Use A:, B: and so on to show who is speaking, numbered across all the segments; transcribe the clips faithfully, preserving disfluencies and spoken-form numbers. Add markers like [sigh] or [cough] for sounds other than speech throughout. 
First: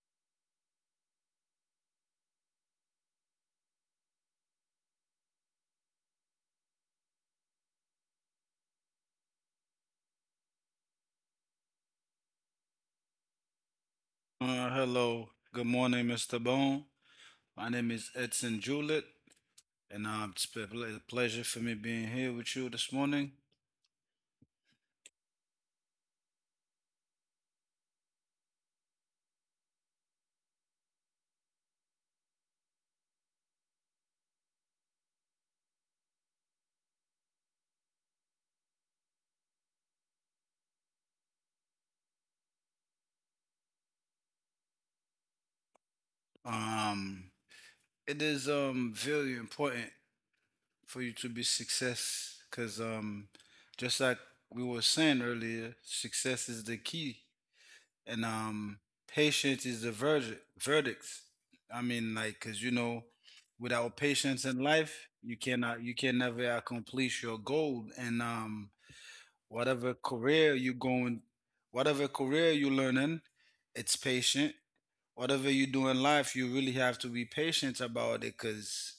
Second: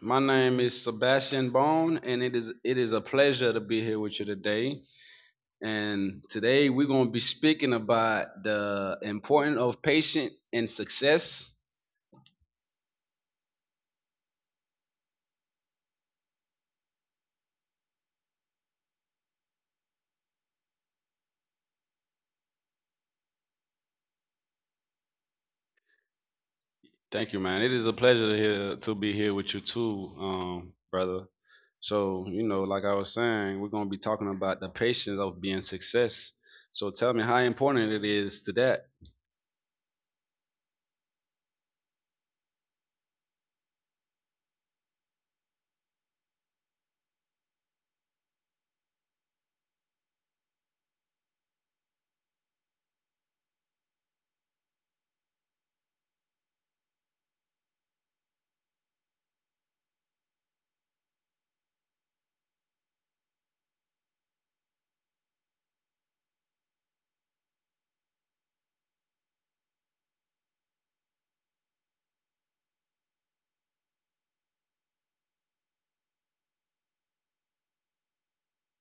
A: My name is Sebastian Bone, and it is it is a pleasure to be here with you today. And today we're going to be speaking about the importance of patience and success.
B: Uh, hello, good morning, mister Bone. My name is Edson Jewett, and um, it's a ple- pleasure for me being here with you this morning.
A: Thank you, man. It is a pleasure to hear, to be here with you too, um, brother. So, you know, like I was saying, we're gonna be talking about the patience of being success. So tell me how important it is to that.
B: Um, it is um very important for you to be success, cause um, just like we were saying earlier, success is the key, and um, patience is the verdict. Verdicts. I mean, like, cause you know, Without patience in life, you cannot, you can never accomplish your goal, and um whatever career you going, whatever career you learning, it's patient. Whatever you do in life you really have to be patient about it, because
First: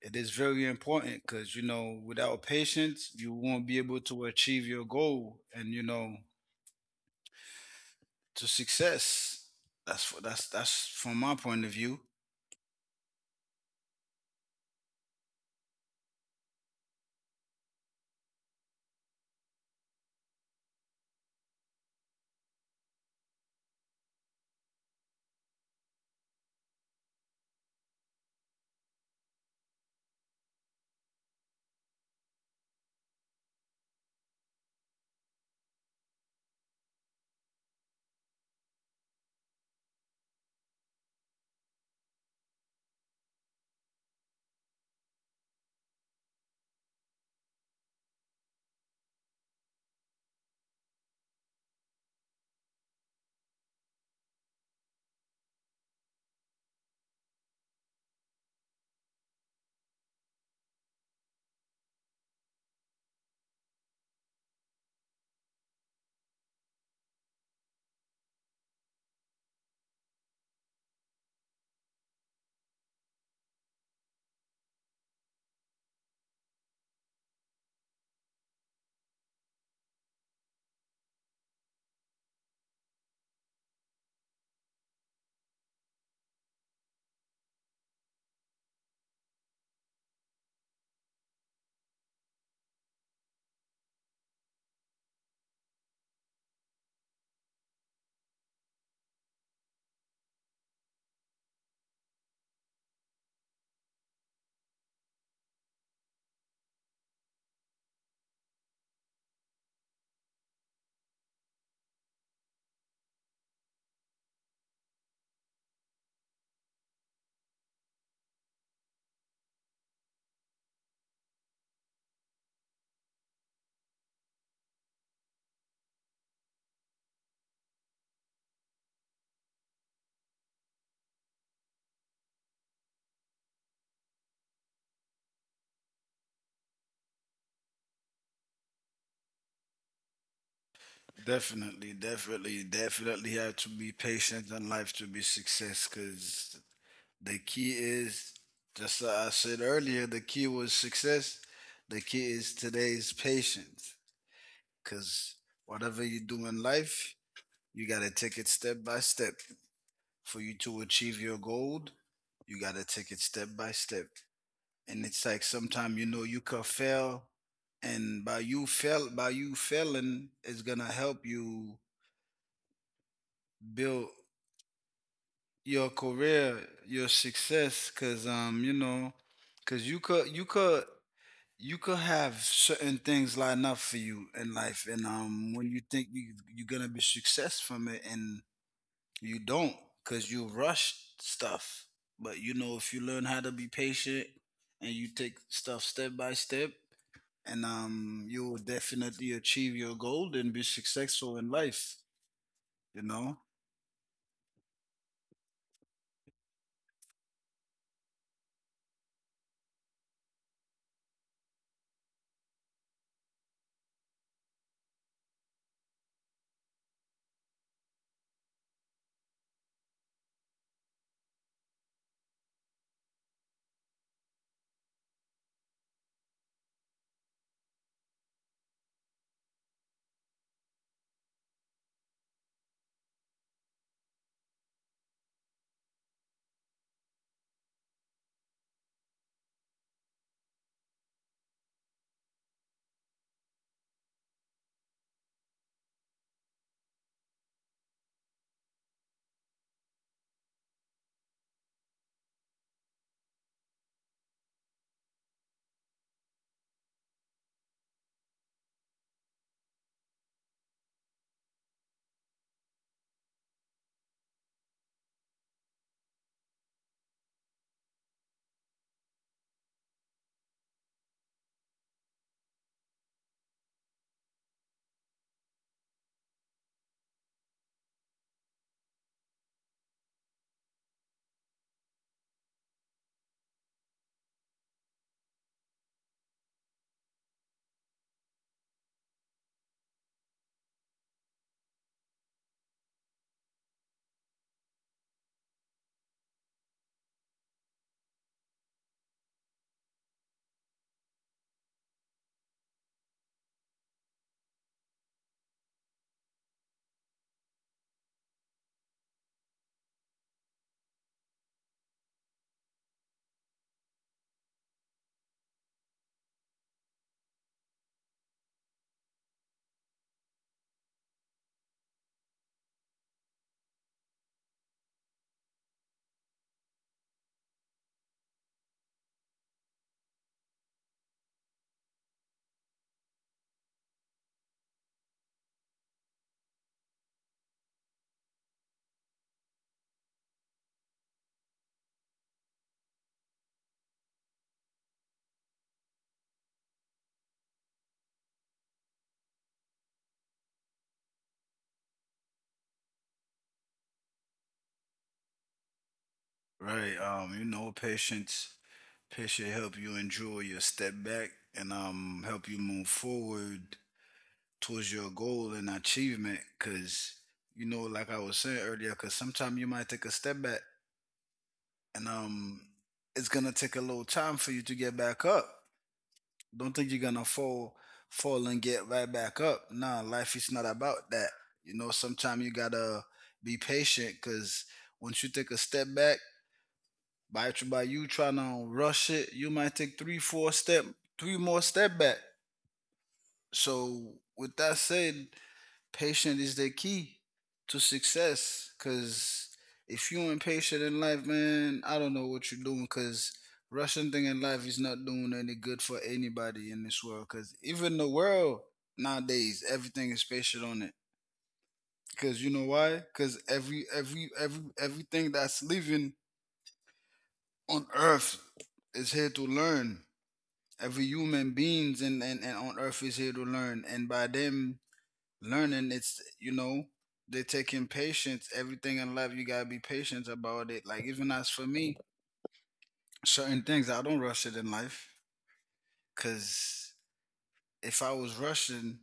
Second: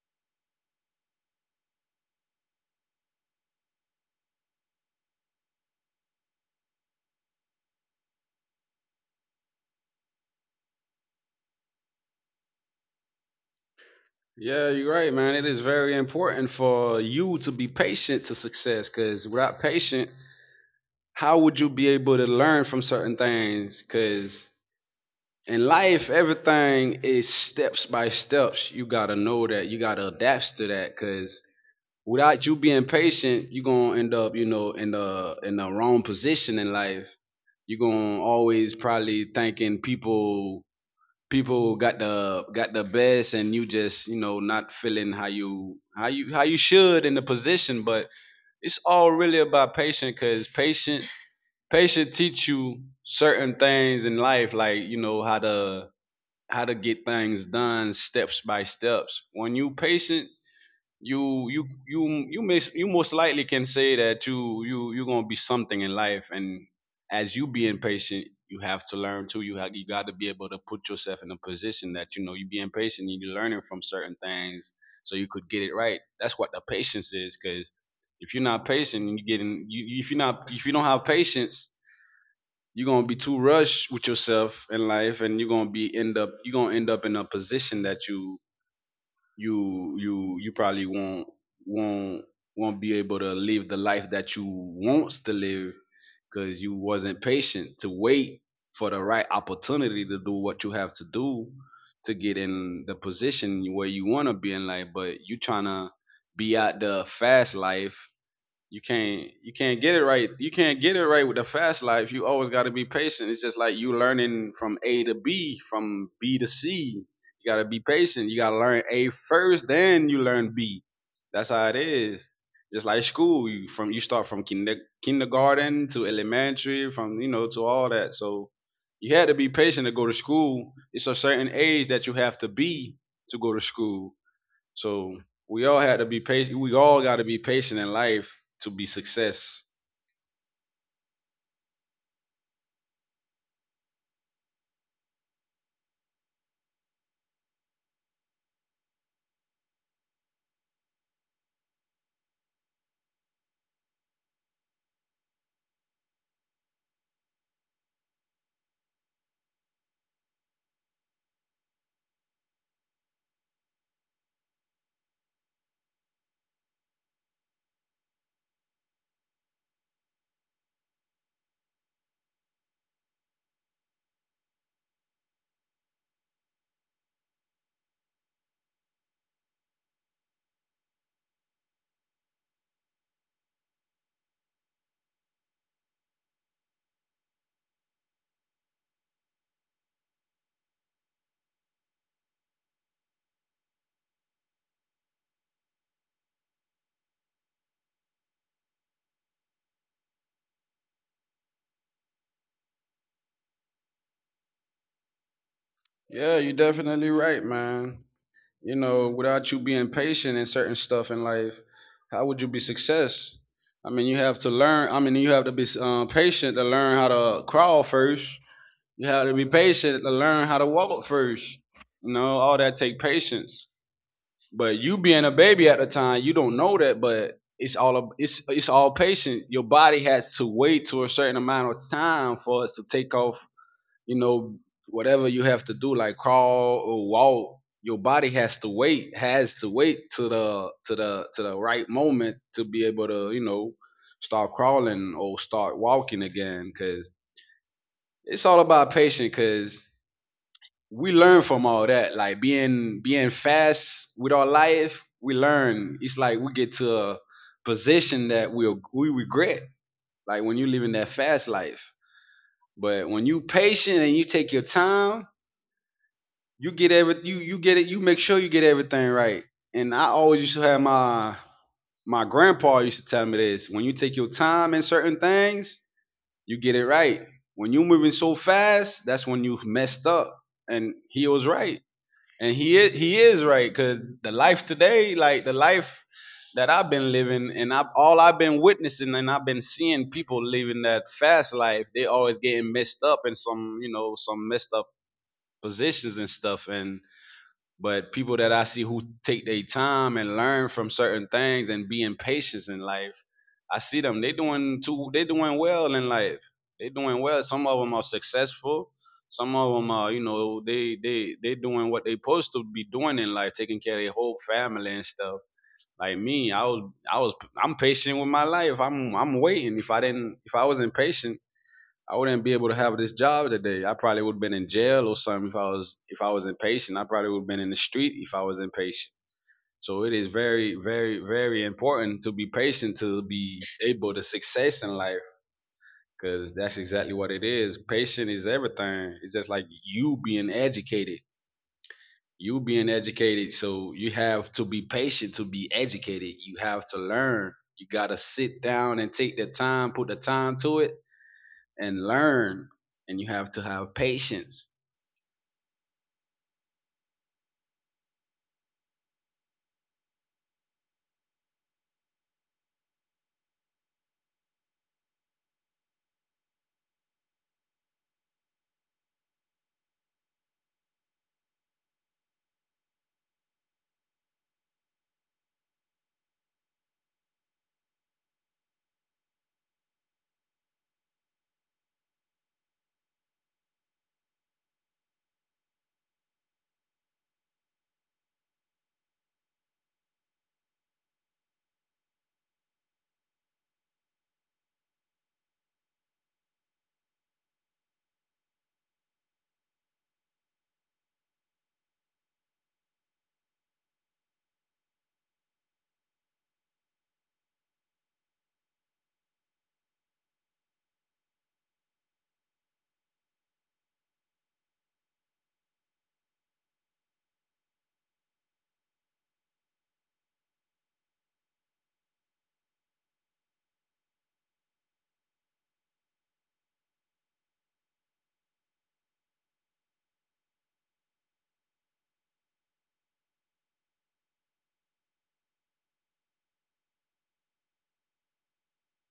B: it is very important. Because you know, without patience you won't be able to achieve your goal, and you know, to success. That's what that's that's from my point of view.
A: Yeah, you're right, man. It is very important for you to be patient to success because without patient, how would you be able to learn from certain things? Because in life, everything is steps by steps. You got to know that. You got to adapt to that because without you being patient, you're gonna end up, you know, in the in the wrong position in life. You're gonna always probably thinking people people got the got the best and you just, you know, not feeling how you how you how you should in the position. But it's all really about patient cause patient patient teach you certain things in life, like, you know, how to how to get things done steps by steps. When you patient, you you you you may you most likely can say that you you you're gonna be something in life, and as you being patient, you have to learn too. You have you got to be able to put yourself in a position that you know you being patient and you're learning from certain things, so you could get it right. That's what the patience is, because if you're not patient, and you getting you if you're not if you don't have patience. You're gonna be too rushed with yourself in life, and you're gonna be end up you're gonna end up in a position that you you you you probably won't won't won't be able to live the life that you wants to live because you wasn't patient to wait for the right opportunity to do what you have to do to get in the position where you want to be in life but you trying to be out the fast life you can't you can't get it right. You can't get it right with the fast life. You always got to be patient. It's just like you learning from A to B, from B to C. You got to be patient. You got to learn A first, then you learn B. That's how it is. Just like school, you from you start from kinder, kindergarten to elementary, from you know to all that. So you had to be patient to go to school. It's a certain age that you have to be to go to school so we all had to be patient. We all got to be patient in life to be success.
B: Definitely, definitely, definitely have to be patient in life to be success, because the key is, just like I said earlier, the key was success. The key is today's patience. Because whatever you do in life, you got to take it step by step. For you to achieve your goal, you got to take it step by step. And it's like sometimes you know you could fail, and by you fail by you failing, it's gonna help you build your career, your success. Cause um, You know, cause you could you could you could have certain things lined up for you in life, and um when you think you, you're gonna be success from it, and you don't, because you rush stuff. But you know, if you learn how to be patient and you take stuff step by step, and um you will definitely achieve your goal and be successful in life, you know.
A: Yeah, you're definitely right, man. You know, without you being patient in certain stuff in life, how would you be success? I mean, you have to learn. I mean, you have to be um, patient to learn how to crawl first. You have to be patient to learn how to walk first. You know, all that take patience. But you being a baby at the time, you don't know that, but it's all a, it's it's all patient. Your body has to wait to a certain amount of time for us to take off. You know, whatever you have to do, like crawl or walk. Your body has to wait, has to wait to the to the to the right moment to be able to you know start crawling or start walking again. Cause it's all about patience. Cause we learn from all that. Like being being fast with our life, we learn. It's like we get to a position that we will we regret. Like when you are living that fast life. But when you patient and you take your time, you get every you you get it. You make sure you get everything right. And I always used to have my my grandpa used to tell me this: when you take your time in certain things, you get it right. When you moving so fast, that's when you messed up. And he was right. And he is he is right because the life today, like the life that I've been living, and I have all I've been witnessing, and I've been seeing people living that fast life. They always getting messed up in some you know some messed up positions and stuff, and but people that I see who take their time and learn from certain things and being patient in life, I see them. They doing too. They doing well in life. They doing well. Some of them are successful. Some of them are, you know, they they they doing what they supposed to be doing in life, taking care of their whole family and stuff. Like me, I was I was I'm patient with my life. I'm I'm waiting. If I didn't, if I was impatient I wouldn't be able to have this job today. I probably would have been in jail or something if I was if I was impatient. I probably would have been in the street if I was impatient. So it is very, very, very important to be patient to be able to success in life because that's exactly what it is. Patient is everything. It's just like you being educated. You being educated, so you have to be patient to be educated. You have to learn. You gotta sit down and take the time, put the time to it, and learn and you have to have patience.
B: Right. Um you know, patience patience help you enjoy your step back, and um help you move forward towards your goal and achievement. Because you know, like I was saying earlier, because sometimes you might take a step back, and um it's gonna take a little time for you to get back up. Don't think you're gonna fall fall and get right back up. Nah, life is not about that. You know, sometimes you gotta be patient, because once you take a step back, by, by you trying to rush it, you might take three four step three more step back. So with that said, patient is the key to success. Cause if you impatient in life, man, I don't know what you're doing. Cause rushing thing in life is not doing any good for anybody in this world. Cause even the world nowadays, everything is patient on it. Cause you know why? Cause every every every everything that's living on Earth is here to learn. Every human beings and, and, and on Earth is here to learn. And by them learning, it's you know, they taking patience. Everything in life you gotta be patient about it, like even as for me, certain things I don't rush it in life. Because if I was rushing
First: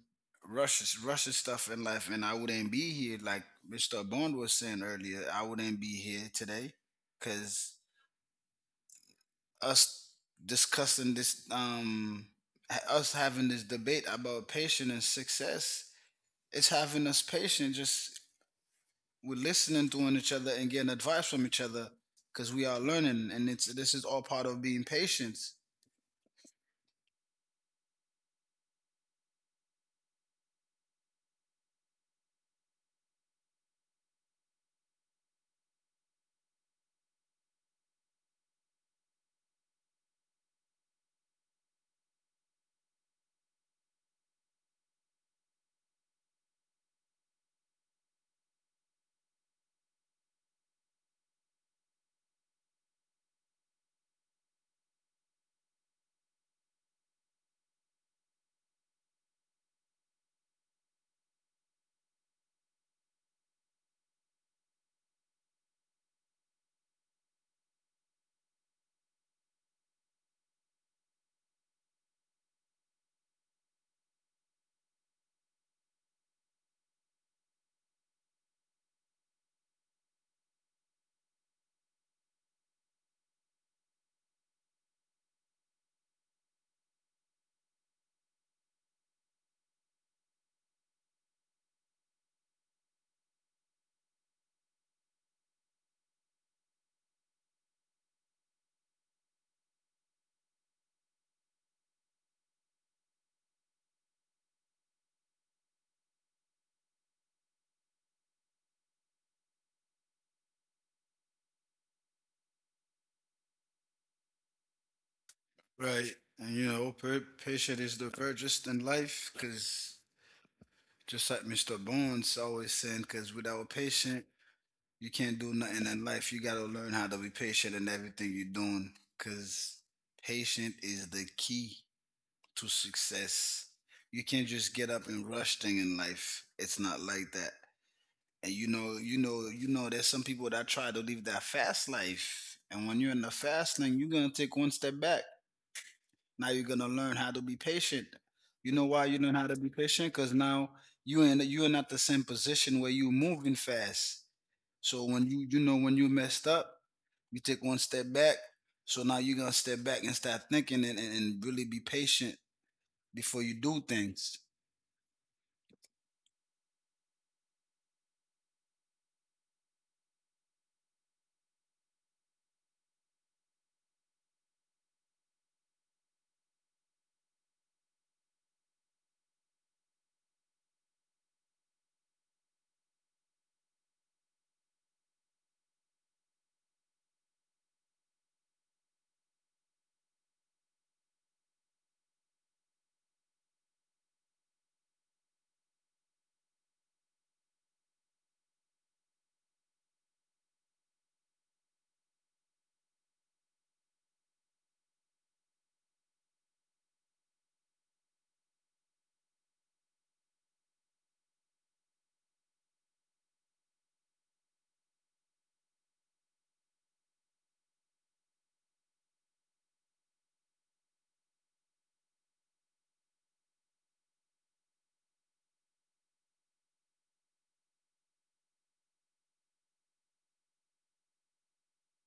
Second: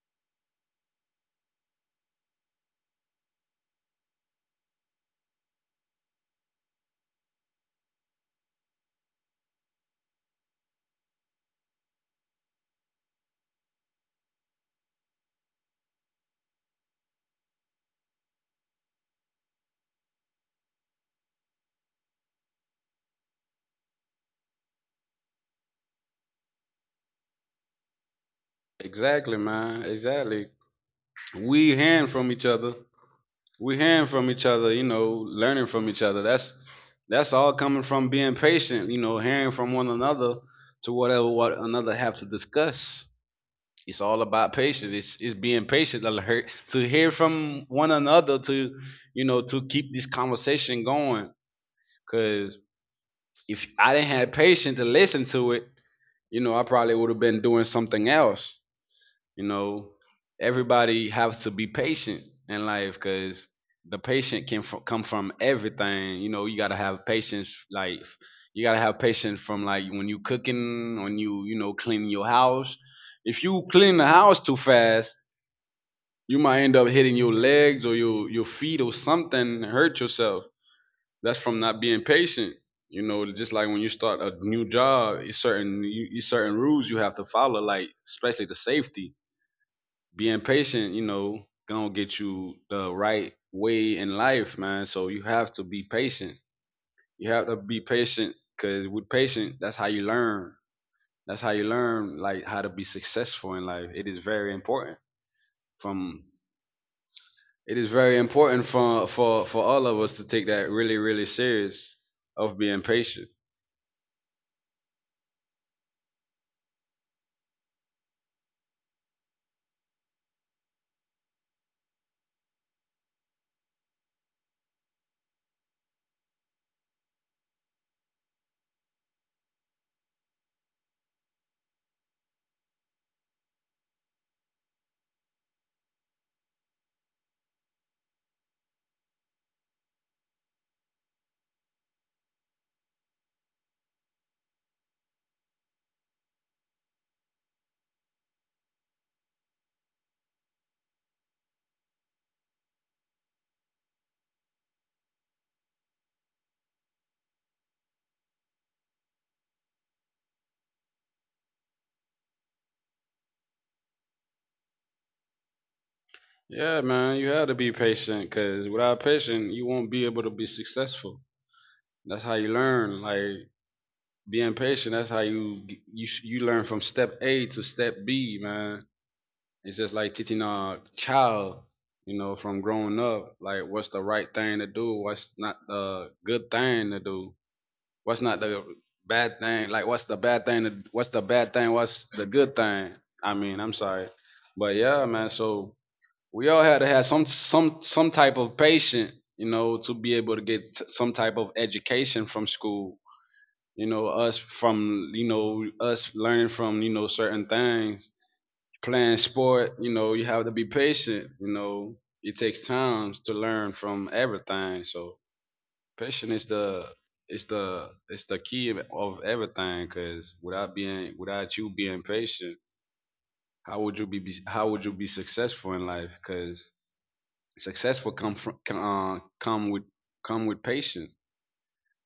B: rushes rushing stuff in life, and I wouldn't be here. Like Mr. Bond was saying earlier, I wouldn't be here today, because us discussing this um ha- us having this debate about patience and success, it's having us patient. Just we're listening to each other and getting advice from each other, because we are learning, and it's this is all part of being patient,
A: Exactly, man. Exactly. We hearing from each other. We hearing from each other. You know, learning from each other. That's that's all coming from being patient. You know, hearing from one another to whatever what another have to discuss. It's all about patience. It's it's being patient to hear, to hear from one another to you know to keep this conversation going. Cause if I didn't have patience to listen to it, you know, I probably would have been doing something else. You know, everybody has to be patient in life because the patient can f- come from everything. You know, you gotta have patience. Like you gotta have patience from like when you cooking, when you you know cleaning your house. If you clean the house too fast, you might end up hitting your legs or your your feet or something, and hurt yourself that's from not being patient. You know, just like when you start a new job, it's certain you, it's certain rules you have to follow, like especially the safety. Being patient, you know, gonna get you the right way in life, man. So you have to be patient. You have to be patient because with patient, that's how you learn. That's how you learn, like how to be successful in life. It is very important. From it is very important for for for all of us to take that really really serious of being patient.
B: right? And you know, pa- patient is the virtuous in life, because just like mister Bones always saying, because without patience, you can't do nothing in life. You gotta learn how to be patient in everything you're doing, because patient is the key to success. You can't just get up and rush thing in life. It's not like that. And you know, you know, you know, there's some people that try to live that fast life. And when you're in the fast lane, you're gonna take one step back. Now you're gonna learn how to be patient. You know why you learn how to be patient? Because now you in you're not the same position where you're moving fast. So when you you know, when you messed up, you take one step back. So now you're gonna step back and start thinking, and, and, and, really be patient before you do things.
A: Yeah, man, you have to be patient because without patience, you won't be able to be successful. That's how you learn. Like being patient, that's how you you sh- you learn from step A to step B, man. It's just like teaching a child, you know, from growing up, like what's the right thing to do, what's not the good thing to do, what's not the bad thing, like what's the bad thing, to, what's the bad thing, what's the good thing. I mean, I'm sorry, but yeah, man. So we all had to have some some some type of patient you know to be able to get t- some type of education from school you know us from you know us learning from you know certain things playing sport you know you have to be patient you know it takes time to learn from everything so patient is the it's the it's the key of of everything because without being without you being patient how would you be how would you be successful in life? Because successful come from come, uh, come with come with patience.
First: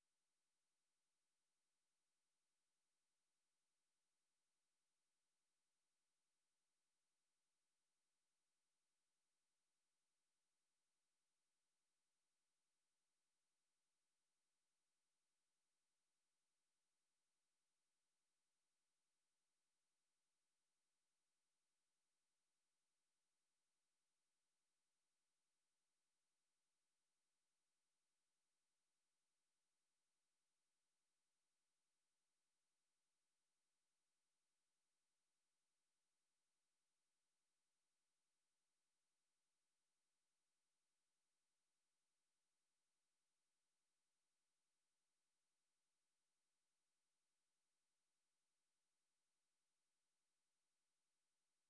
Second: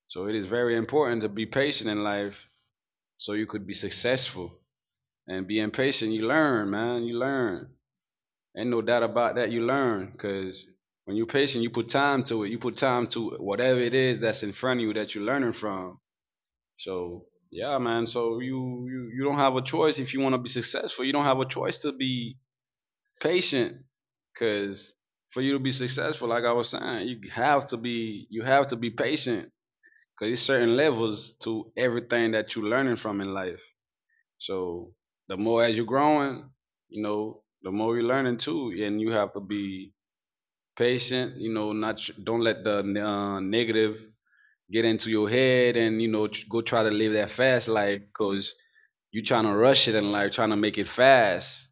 A: So it is very important to be patient in life, so you could be successful. And being patient, you learn, man. You learn. Ain't no doubt about that. You learn, cause when you're patient, you put time to it. You put time to whatever it is that's in front of you that you're learning from. So yeah, man. So you you you don't have a choice if you want to be successful. You don't have a choice to be patient because for you to be successful, like I was saying, you have to be you have to be patient because there's certain levels to everything that you're learning from in life. So the more as you're growing, you know, the more you're learning too, and you have to be patient, you know. Not tr- Don't let the uh, negative get into your head and, you know, tr- go try to live that fast life. Because you trying to rush it in life, trying to make it fast,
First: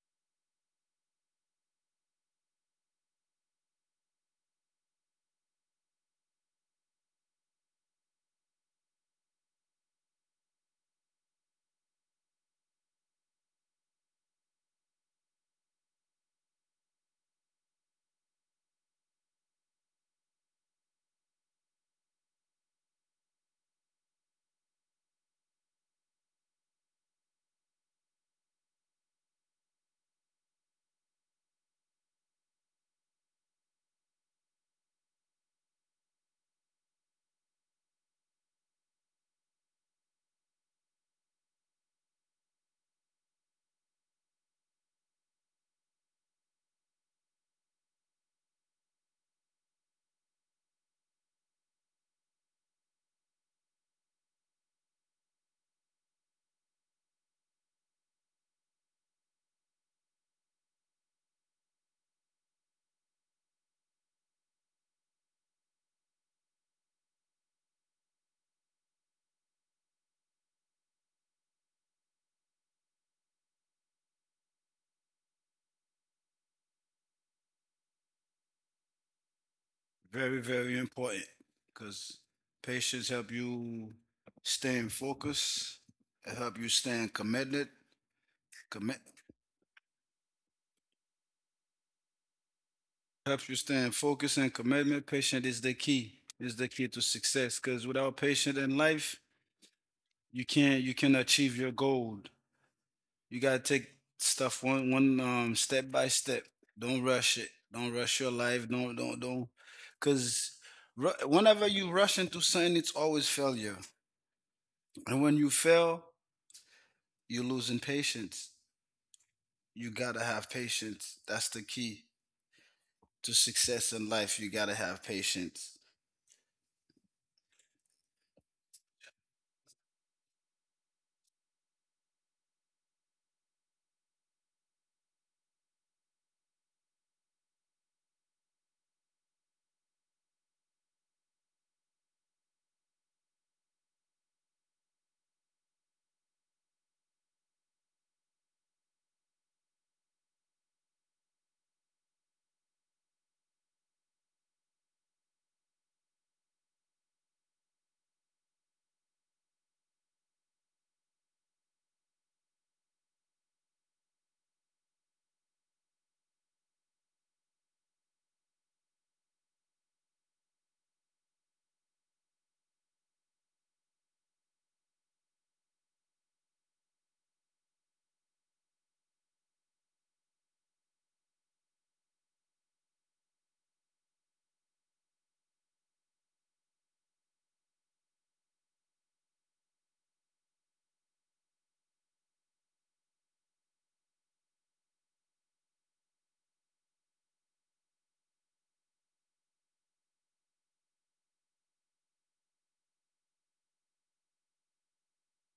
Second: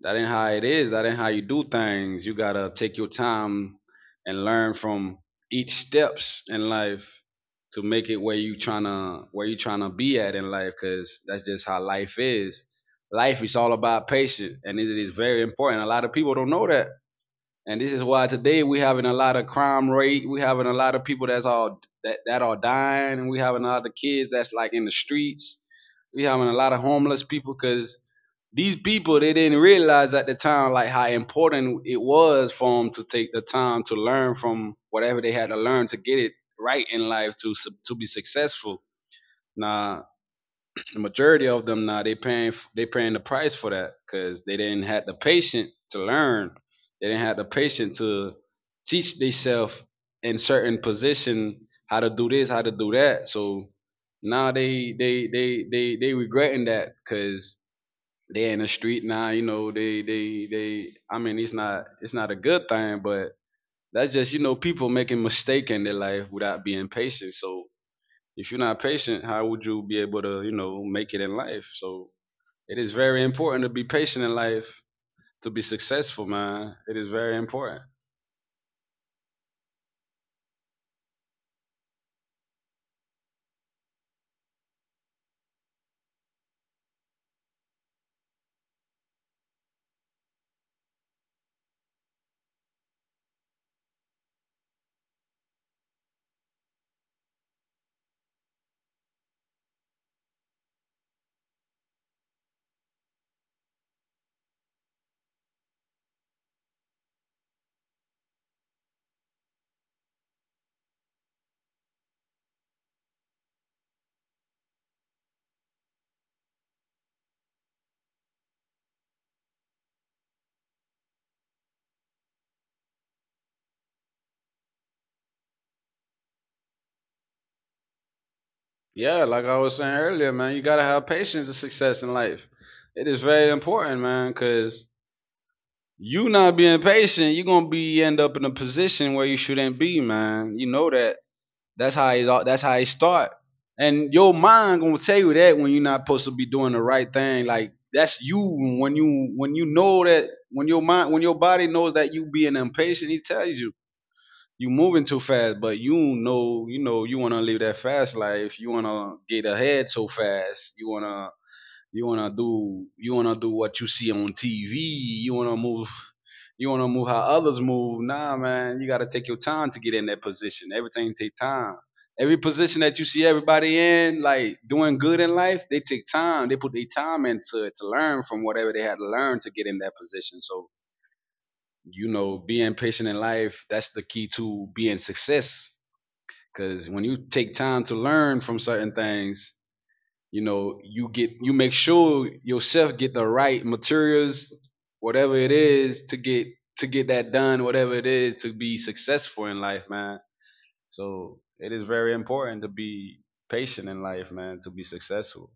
A: that ain't how it is. That ain't how you do things. You gotta take your time and learn from each steps in life to make it where you trying to where you trying to be at in life. Cause that's just how life is. Life is all about patience, and it is very important. A lot of people don't know that, and this is why today we having a lot of crime rate. We having a lot of people that's all that that are dying, and we having a lot of kids that's like in the streets. We having a lot of homeless people because these people, they didn't realize at the time like how important it was for them to take the time to learn from whatever they had to learn to get it right in life to to be successful. Nah, the majority of them now, they paying they paying the price for that because they didn't have the patient to learn. They didn't have the patient to teach themselves in certain position how to do this, how to do that. So now they they they they they regretting that because they in the street now. You know, they they they. I mean it's not it's not a good thing, but that's just, you know, people making mistake in their life without being patient. So if you're not patient, how would you be able to, you know, make it in life? So it is very important to be patient in life to be successful, man. It is very important.
B: Very, very important, because patience help you stay in focus. It help you stay committed, commit, helps you stay in focus and commitment. Patient is the key, is the key to success, because without patience in life, you can't, you can achieve your goal. You gotta take stuff one, one, um, step by step. Don't rush it. Don't rush your life. Don't, don't, don't, Because whenever you rush into something, it's always failure. And when you fail, you're losing patience. You gotta have patience. That's the key to success in life. You gotta have patience.
A: Yeah, like I was saying earlier, man, you gotta have patience to success in life. It is very important, man, because you not being patient, you're gonna be end up in a position where you shouldn't be, man. You know that. That's how it. all- That's how it start. And your mind gonna tell you that when you're not supposed to be doing the right thing. Like that's you when you when you know that, when your mind, when your body knows that you being impatient, he tells you you moving too fast. But you know you know you wanna live that fast life. You wanna get ahead so fast. You wanna you wanna do you wanna do what you see on T V. You wanna move you wanna move how others move. Nah, man, you gotta take your time to get in that position. Everything take time. Every position that you see everybody in, like doing good in life, they take time. They put their time into it to learn from whatever they had to learn to get in that position. So, you know, being patient in life, that's the key to being success. Cause when you take time to learn from certain things, you know, you get you make sure yourself get the right materials, whatever it is, to get to get that done, whatever it is to be successful in life, man. So it is very important to be patient in life, man, to be successful.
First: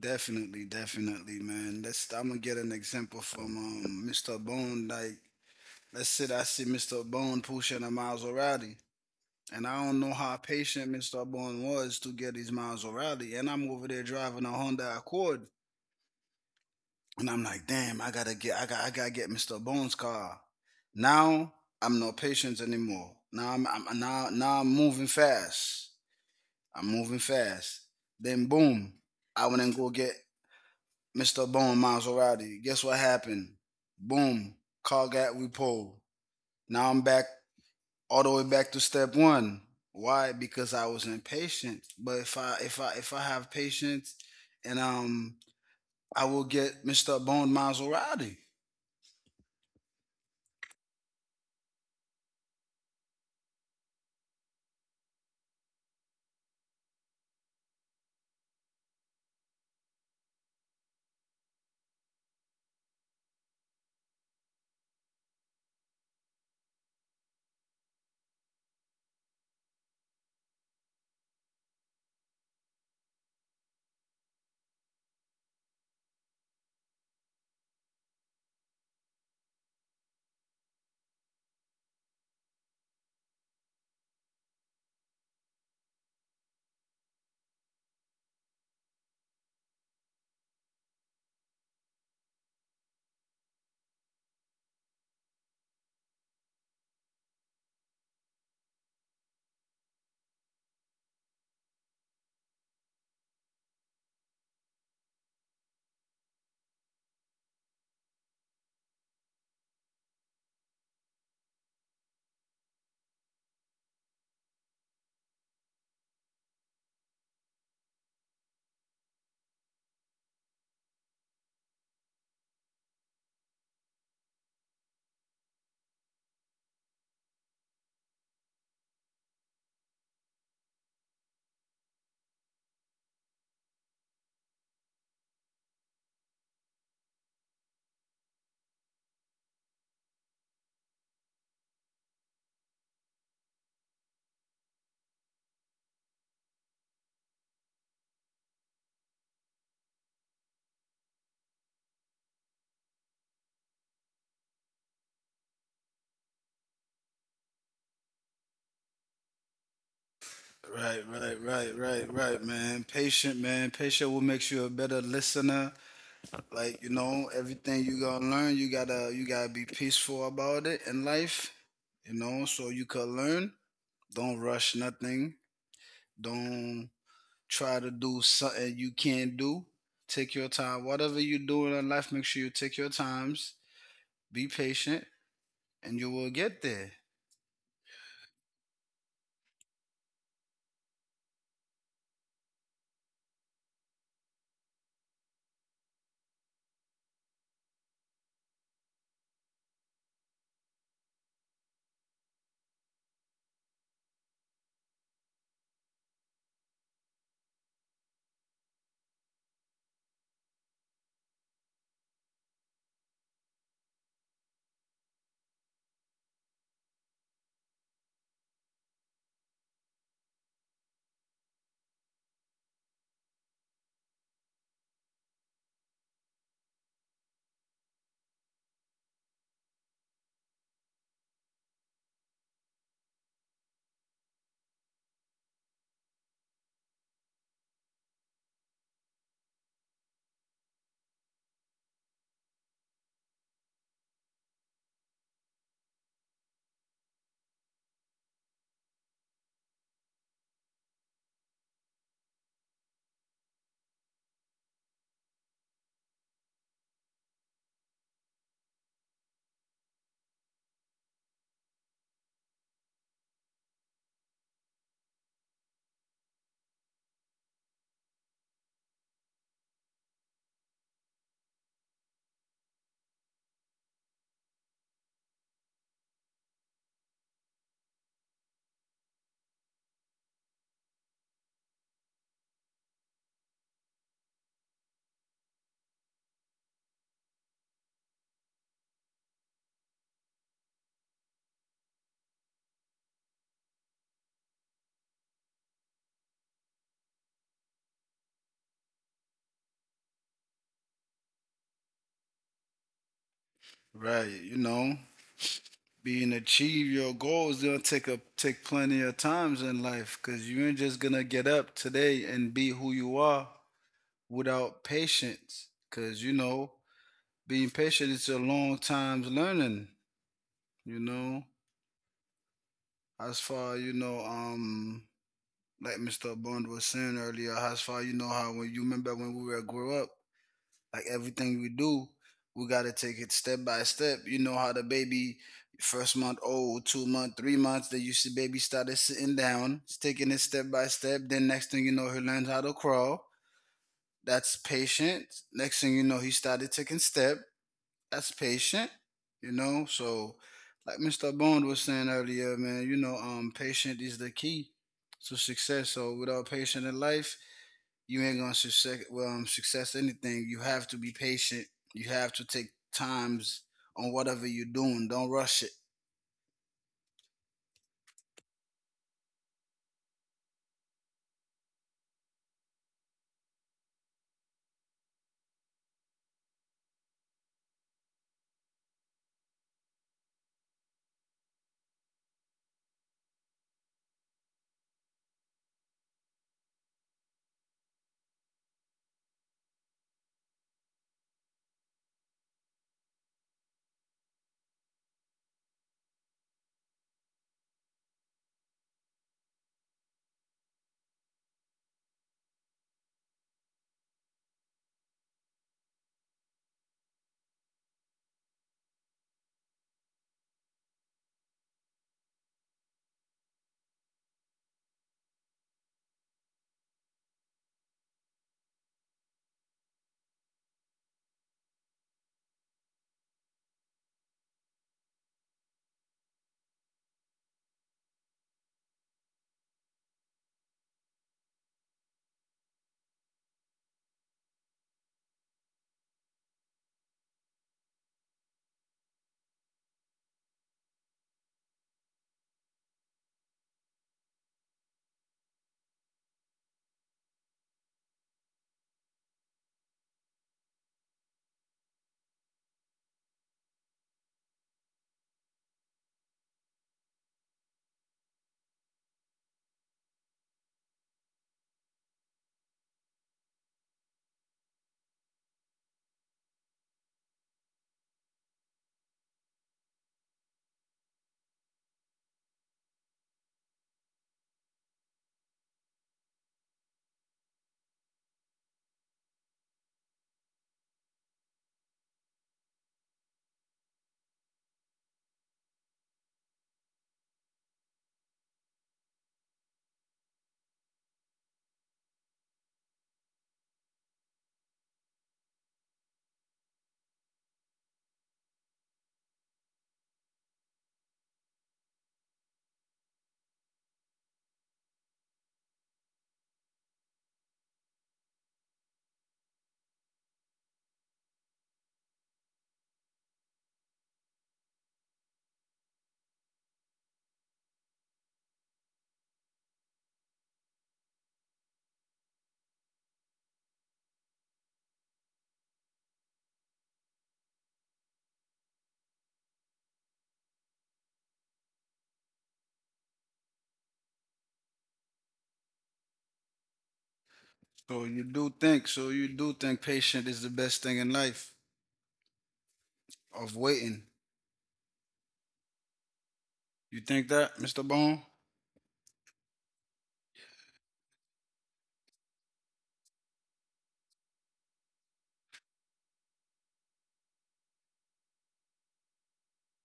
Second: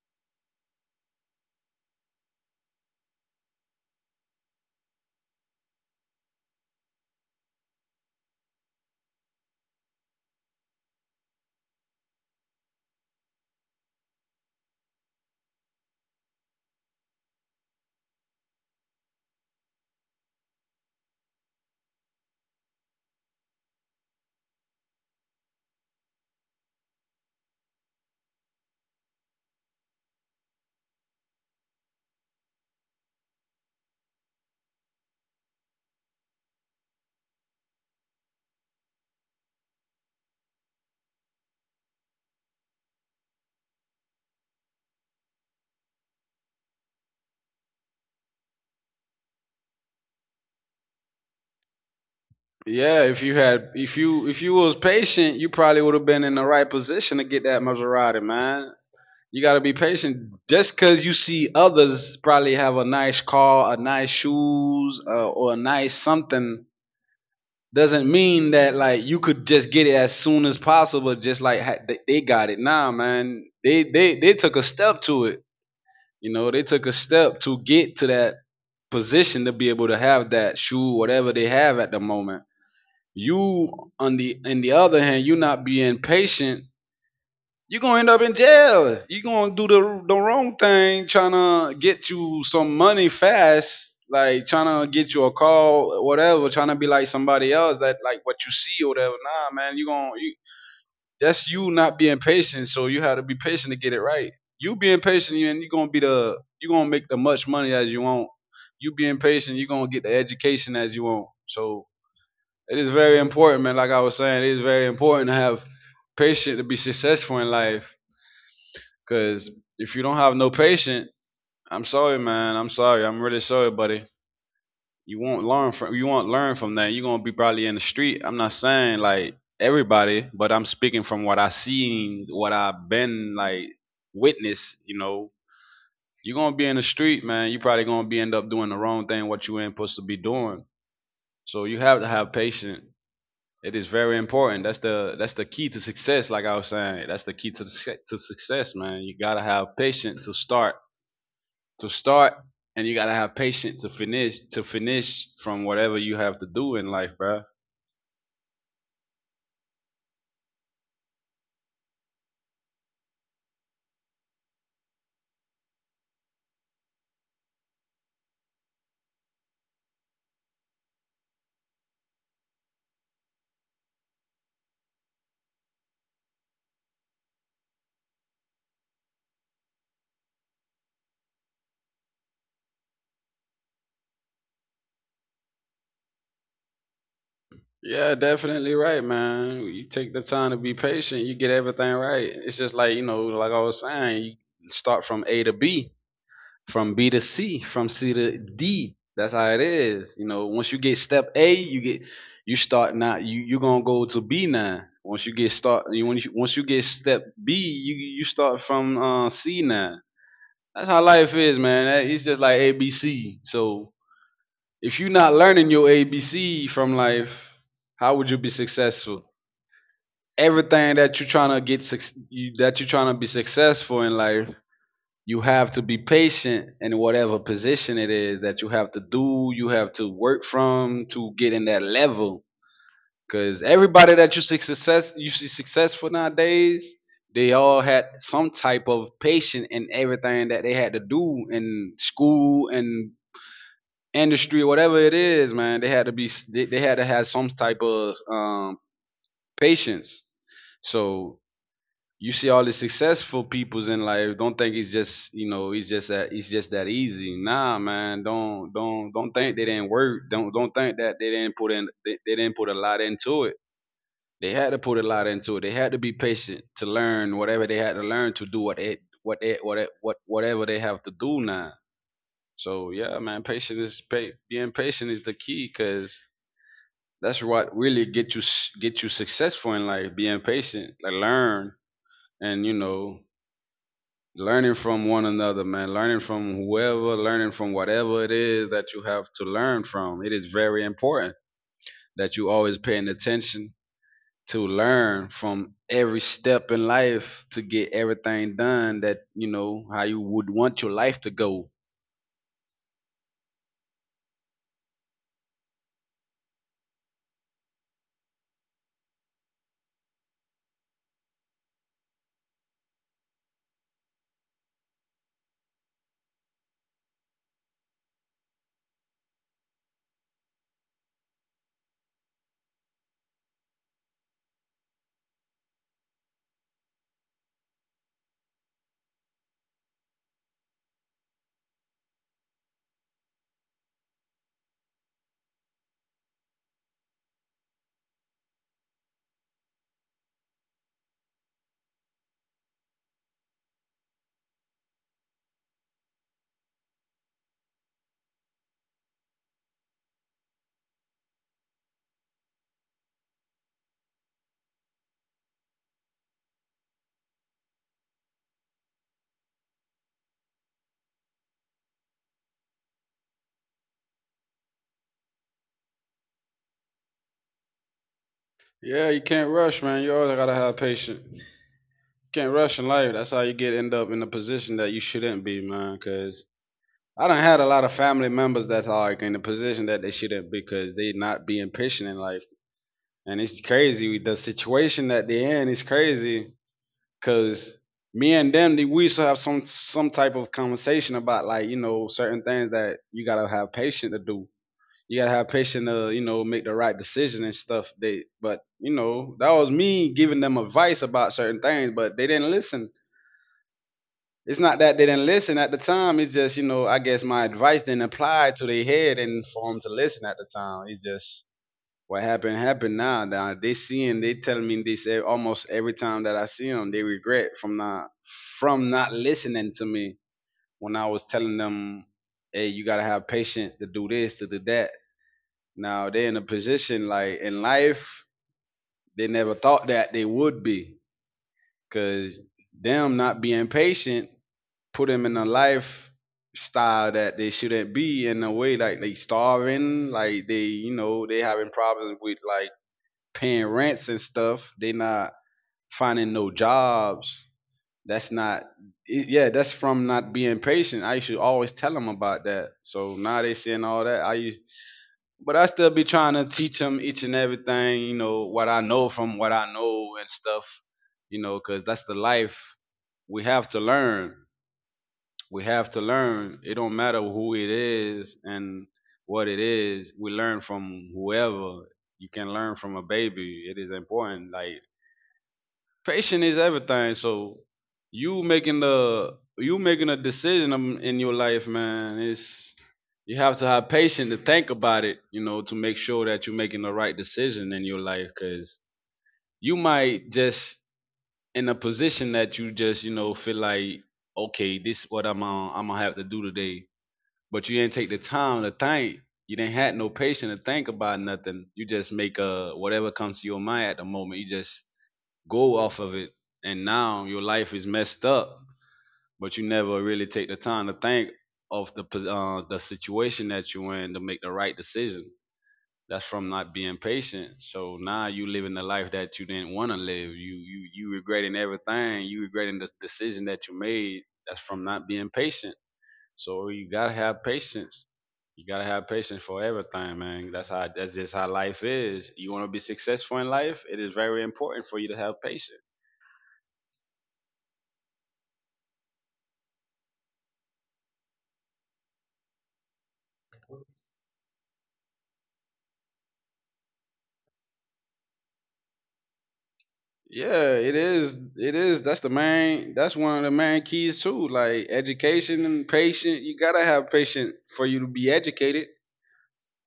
B: Definitely, definitely, man. Let's. I'm gonna get an example from um, mister Bone. Like, let's say I see mister Bone pushing a Maserati, and I don't know how patient mister Bone was to get his Maserati, and I'm over there driving a Honda Accord. And I'm like, damn, I gotta get, I got, I gotta get mister Bones' car. Now I'm no patience anymore. Now I'm, I'm now, now I'm moving fast. I'm moving fast. Then boom, I went and go get mister Bone Miles O'Reilly. Guess what happened? Boom, car got repoed. Now I'm back all the way back to step one. Why? Because I was impatient. But if I, if I, if I have patience, and um, I will get mister Bone Miles O'Reilly.
A: Yeah, if you had if you if you was patient, you probably would have been in the right position to get that Maserati, man. You got to be patient. Just because you see others probably have a nice car, a nice shoes, uh, or a nice something, doesn't mean that like you could just get it as soon as possible. Just like they- got it now, man. They they they took a step to it. You know, they took a step to get to that position to be able to have that shoe, whatever they have at the moment. You on the in the other hand, you not being patient, you're gonna end up in jail. You're gonna do the the wrong thing, trying to get you some money fast, like trying to get you a call, whatever, trying to be like somebody else that like what you see or whatever. Nah, man, you gonna you, that's you not being patient. So you have to be patient to get it right. You being patient, you and you're gonna be the you gonna make the much money as you want. You being patient, you're gonna get the education as you want. So it is very important, man. Like I was saying, it is very important to have patience to be successful in life. Cause if you don't have no patience, I'm sorry, man. I'm sorry. I'm really sorry, buddy. You won't learn from you won't learn from that. You're gonna be probably in the street. I'm not saying like everybody, but I'm speaking from what I seen, what I've been like witness, you know. You're gonna be in the street, man. You probably gonna be end up doing the wrong thing what you ain't supposed to be doing. So you have to have patience. It is very important. That's the that's the key to success. Like I was saying, that's the key to the, to success, man. You gotta have patience to start, to start, and you gotta have patience to finish, to finish from whatever you have to do in life, bro.
B: Right, right, right, right, right, man. Patient, man. Patient will make you a better listener. Like, you know, everything you gotta learn, you gotta you gotta be peaceful about it in life, you know, so you could learn. Don't rush nothing. Don't try to do something you can't do. Take your time. Whatever you do in life, make sure you take your times, be patient, and you will get there.
A: Yeah, definitely right, man. You take the time to be patient, you get everything right. It's just like, you know, like I was saying, you start from A to B, from B to C, from C to D. That's how it is. You know, once you get step A, you get you start now. You you gonna go to B now. Once you get start, you once you, once you get step B, you you start from uh, C now. That's how life is, man. It's just like A B C. So if you're not learning your A B C from life, how would you be successful? Everything that you're trying to get that you're trying to be successful in life, you have to be patient in whatever position it is that you have to do, you have to work from to get in that level. Cause everybody that you see success you see successful nowadays, they all had some type of patience in everything that they had to do in school and industry, whatever it is, man. They had to be they, they had to have some type of um patience. So you see all the successful peoples in life, don't think it's just, you know, it's just that it's just that easy. Nah, man, don't don't don't think they didn't work. Don't don't think that they didn't put in they, they didn't put a lot into it. They had to put a lot into it. They had to be patient to learn whatever they had to learn to do what it what it what it, what whatever they have to do now. So yeah, man, patience is pa- being patient is the key because that's what really get you s- get you successful in life. Being patient, like learn and, you know, learning from one another, man, learning from whoever, learning from whatever it is that you have to learn from. It is very important that you always paying attention to learn from every step in life to get everything done that, you know, how you would want your life to go.
B: Right, you know. Being achieve your goals gonna take a take plenty of times in life, because you ain't just gonna get up today and be who you are without patience. Because you know, being patient it's a long time's learning, you know. As far you know, um like Mr. Bond was saying earlier, as far you know how, when you remember when we were grew up. Like everything we do, we gotta take it step by step. You know how the baby first month old, two month, three months, then you see baby started sitting down, taking it step by step. Then next thing you know, he learns how to crawl. That's patient. Next thing you know, he started taking step, that's patient, you know. So, like mister Bond was saying earlier, man, you know, um, patient is the key to success. So, without patient in life, you ain't gonna success well, um, success anything. You have to be patient. You have to take times on whatever you're doing. Don't rush it.
A: Yeah, you can't rush, man. You always gotta have patience. You Can't rush in life. That's how you get end up in a position that you shouldn't be, man. Cause I done had a lot of family members that's like in a position that they shouldn't be because they not being patient in life, and it's crazy. The situation at the end is crazy because me and them, they- we used to have some some type of conversation about, like, you know, certain things that you gotta have patience to do. You gotta have patience to, you know, make the right decision and stuff. They but, you know, that was me giving them advice about certain things, but they didn't listen. It's not that they didn't listen at the time. It's just, you know, I guess my advice didn't apply to their head and for them to listen at the time. It's just what happened happened now. Now they seeing, they tell me this e- almost every time that I see them, they regret from not from not listening to me when I was telling them, hey, you gotta have patience to do this, to do that. Now they are in a position, like, in life they never thought that they would be, cause them not being patient put them in a life style that they shouldn't be in. A way like they starving, like they you know they having problems with like paying rents and stuff. They not finding no jobs. That's not it- yeah. That's from not being patient. I used to always tell them about that. So now they seeing all that. I used, but I still be trying to teach them each and everything. You know what I know, from what I know and stuff. You know, cause that's the life. We have to learn. We have to learn. It don't matter who it is and what it is. We learn from whoever. You can learn from a baby. It is important. Like, patience is everything. So you making the you making a decision um, in your life, man. It's you have to have patience to think about it, you know, to make sure that you're making the right decision in your life. Cause you might just in a position that you just, you know, feel like, okay, this is what I'm on, I'm gonna have to do today, but you didn't take the time to think. You didn't had no patience to think about nothing. You just make a whatever comes to your mind at the moment. You just go off of it, and now your life is messed up. But you never really take the time to think of the uh, the situation that you're in to make the right decision. That's from not being patient. So now you living the life that you didn't want to live. You you you regretting everything. You regretting the decision that you made. That's from not being patient. So you gotta have patience. You gotta have patience for everything, man. That's how that's just how life is. You wanna be successful in life, it is very important for you to have patience.
B: So you do think. So you do think patient is the best thing in life of waiting. You think that, mister Bond?
A: Yeah, it is, it is that's the main, that's one of the main keys too. Like education and patience. You gotta have patience for you to be educated.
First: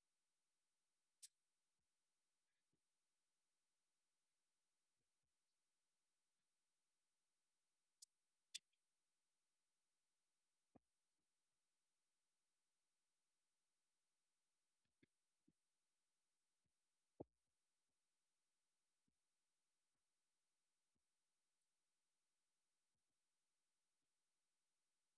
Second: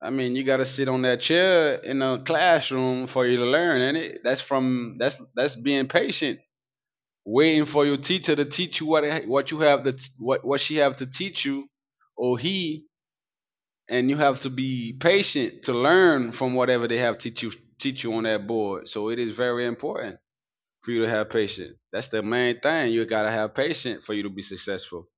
A: I mean, you gotta sit on that chair in a classroom for you to learn, and it that's from, that's that's being patient, waiting for your teacher to teach you what what you have to, what what she have to teach you, or he. And you have to be patient to learn from whatever they have teach you, teach you on that board. So it is very important for you to have patience. That's the main thing. You got to have patience for you to be successful.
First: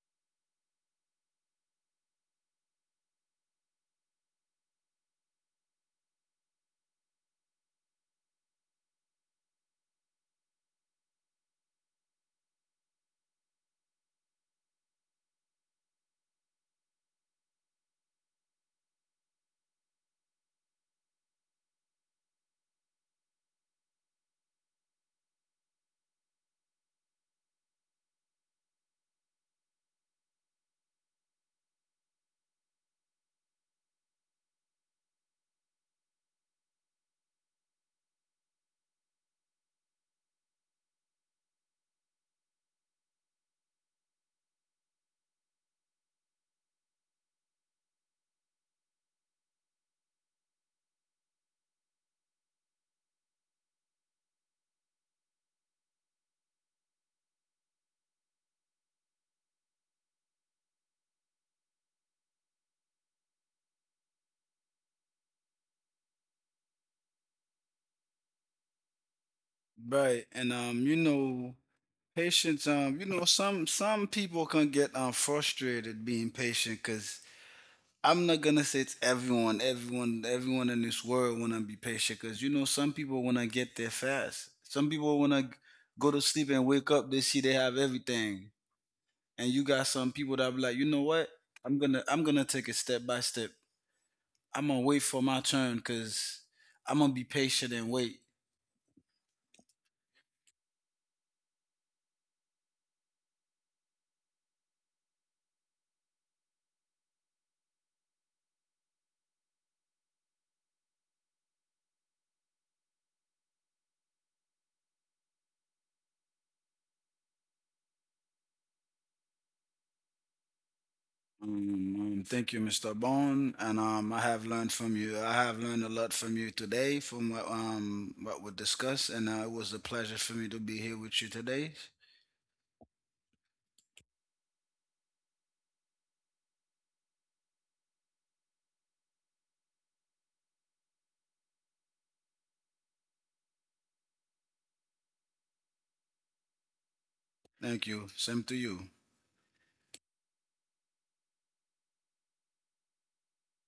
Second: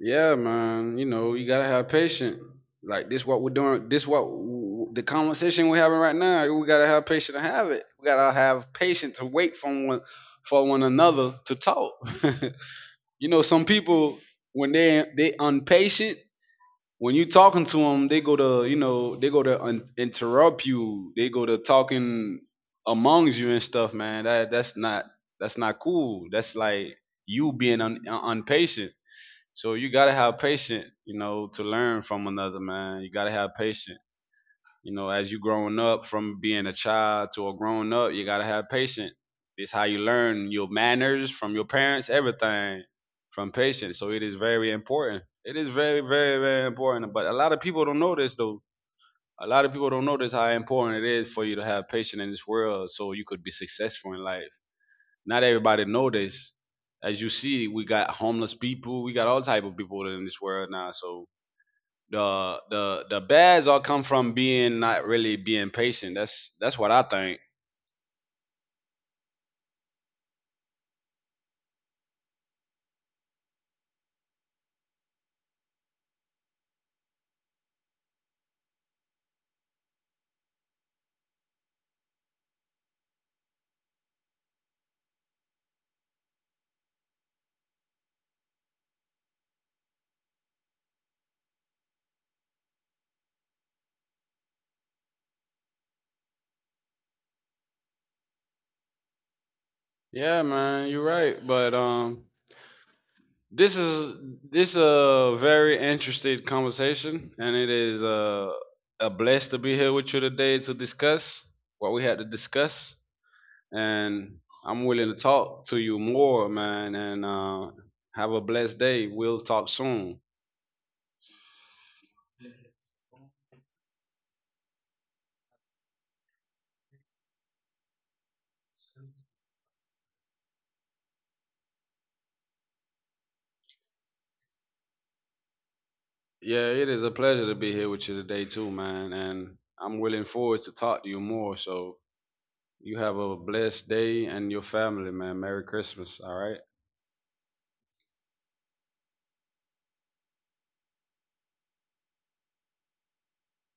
A: Yeah, man, you know, you got to have patience. Like, this what we're doing, this what, the conversation we're having right now, we got to have patience to have it. We got to have patience to wait for one for one another to talk. [laughs] You know, some people, when they they impatient, when you talking to them, they go to, you know, they go to un- interrupt you. They go to talking amongst you and stuff, man. That that's not, that's not cool. That's like you being un, un- impatient. So you gotta have patience, you know, to learn from another man. You gotta have patience. You know, as you growing up from being a child to a grown up, you gotta have patience. It's how you learn your manners from your parents, everything from patience. So it is very important. It is very, very, very important. But a lot of people don't know this though. A lot of people don't notice how important it is for you to have patience in this world so you could be successful in life. Not everybody know this. As you see, we got homeless people, we got all type of people in this world now. So the the the bads all come from being, not really being patient. That's that's what I think.
B: Right. And um, you know, Patience, um, you know, some some people can get um frustrated being patient, because I'm not gonna say it's everyone, everyone, everyone in this world wanna be patient. Because you know some people wanna get there fast. Some people wanna go to sleep and wake up, they see they have everything, and you got some people that be like, you know what, I'm gonna I'm gonna take it step by step. I'm gonna wait for my turn, because I'm gonna be patient and wait.
A: Yeah, man, you're right. But um, this is, this a very interesting conversation, and it is uh, a blessed to be here with you today to discuss what we had to discuss. And I'm willing to talk to you more, man. And uh, have a blessed day. We'll talk soon.
B: Um, um, thank you, mister Bone, and um, I have learned from you. I have learned a lot from you today, from what um what we discussed, and uh, it was a pleasure for me to be here with you today.
A: Yeah, it is a pleasure to be here with you today too, man. And I'm willing forward to talk to you more. So you have a blessed day, and your family, man. Merry Christmas. All right.
B: Thank you. Same to you.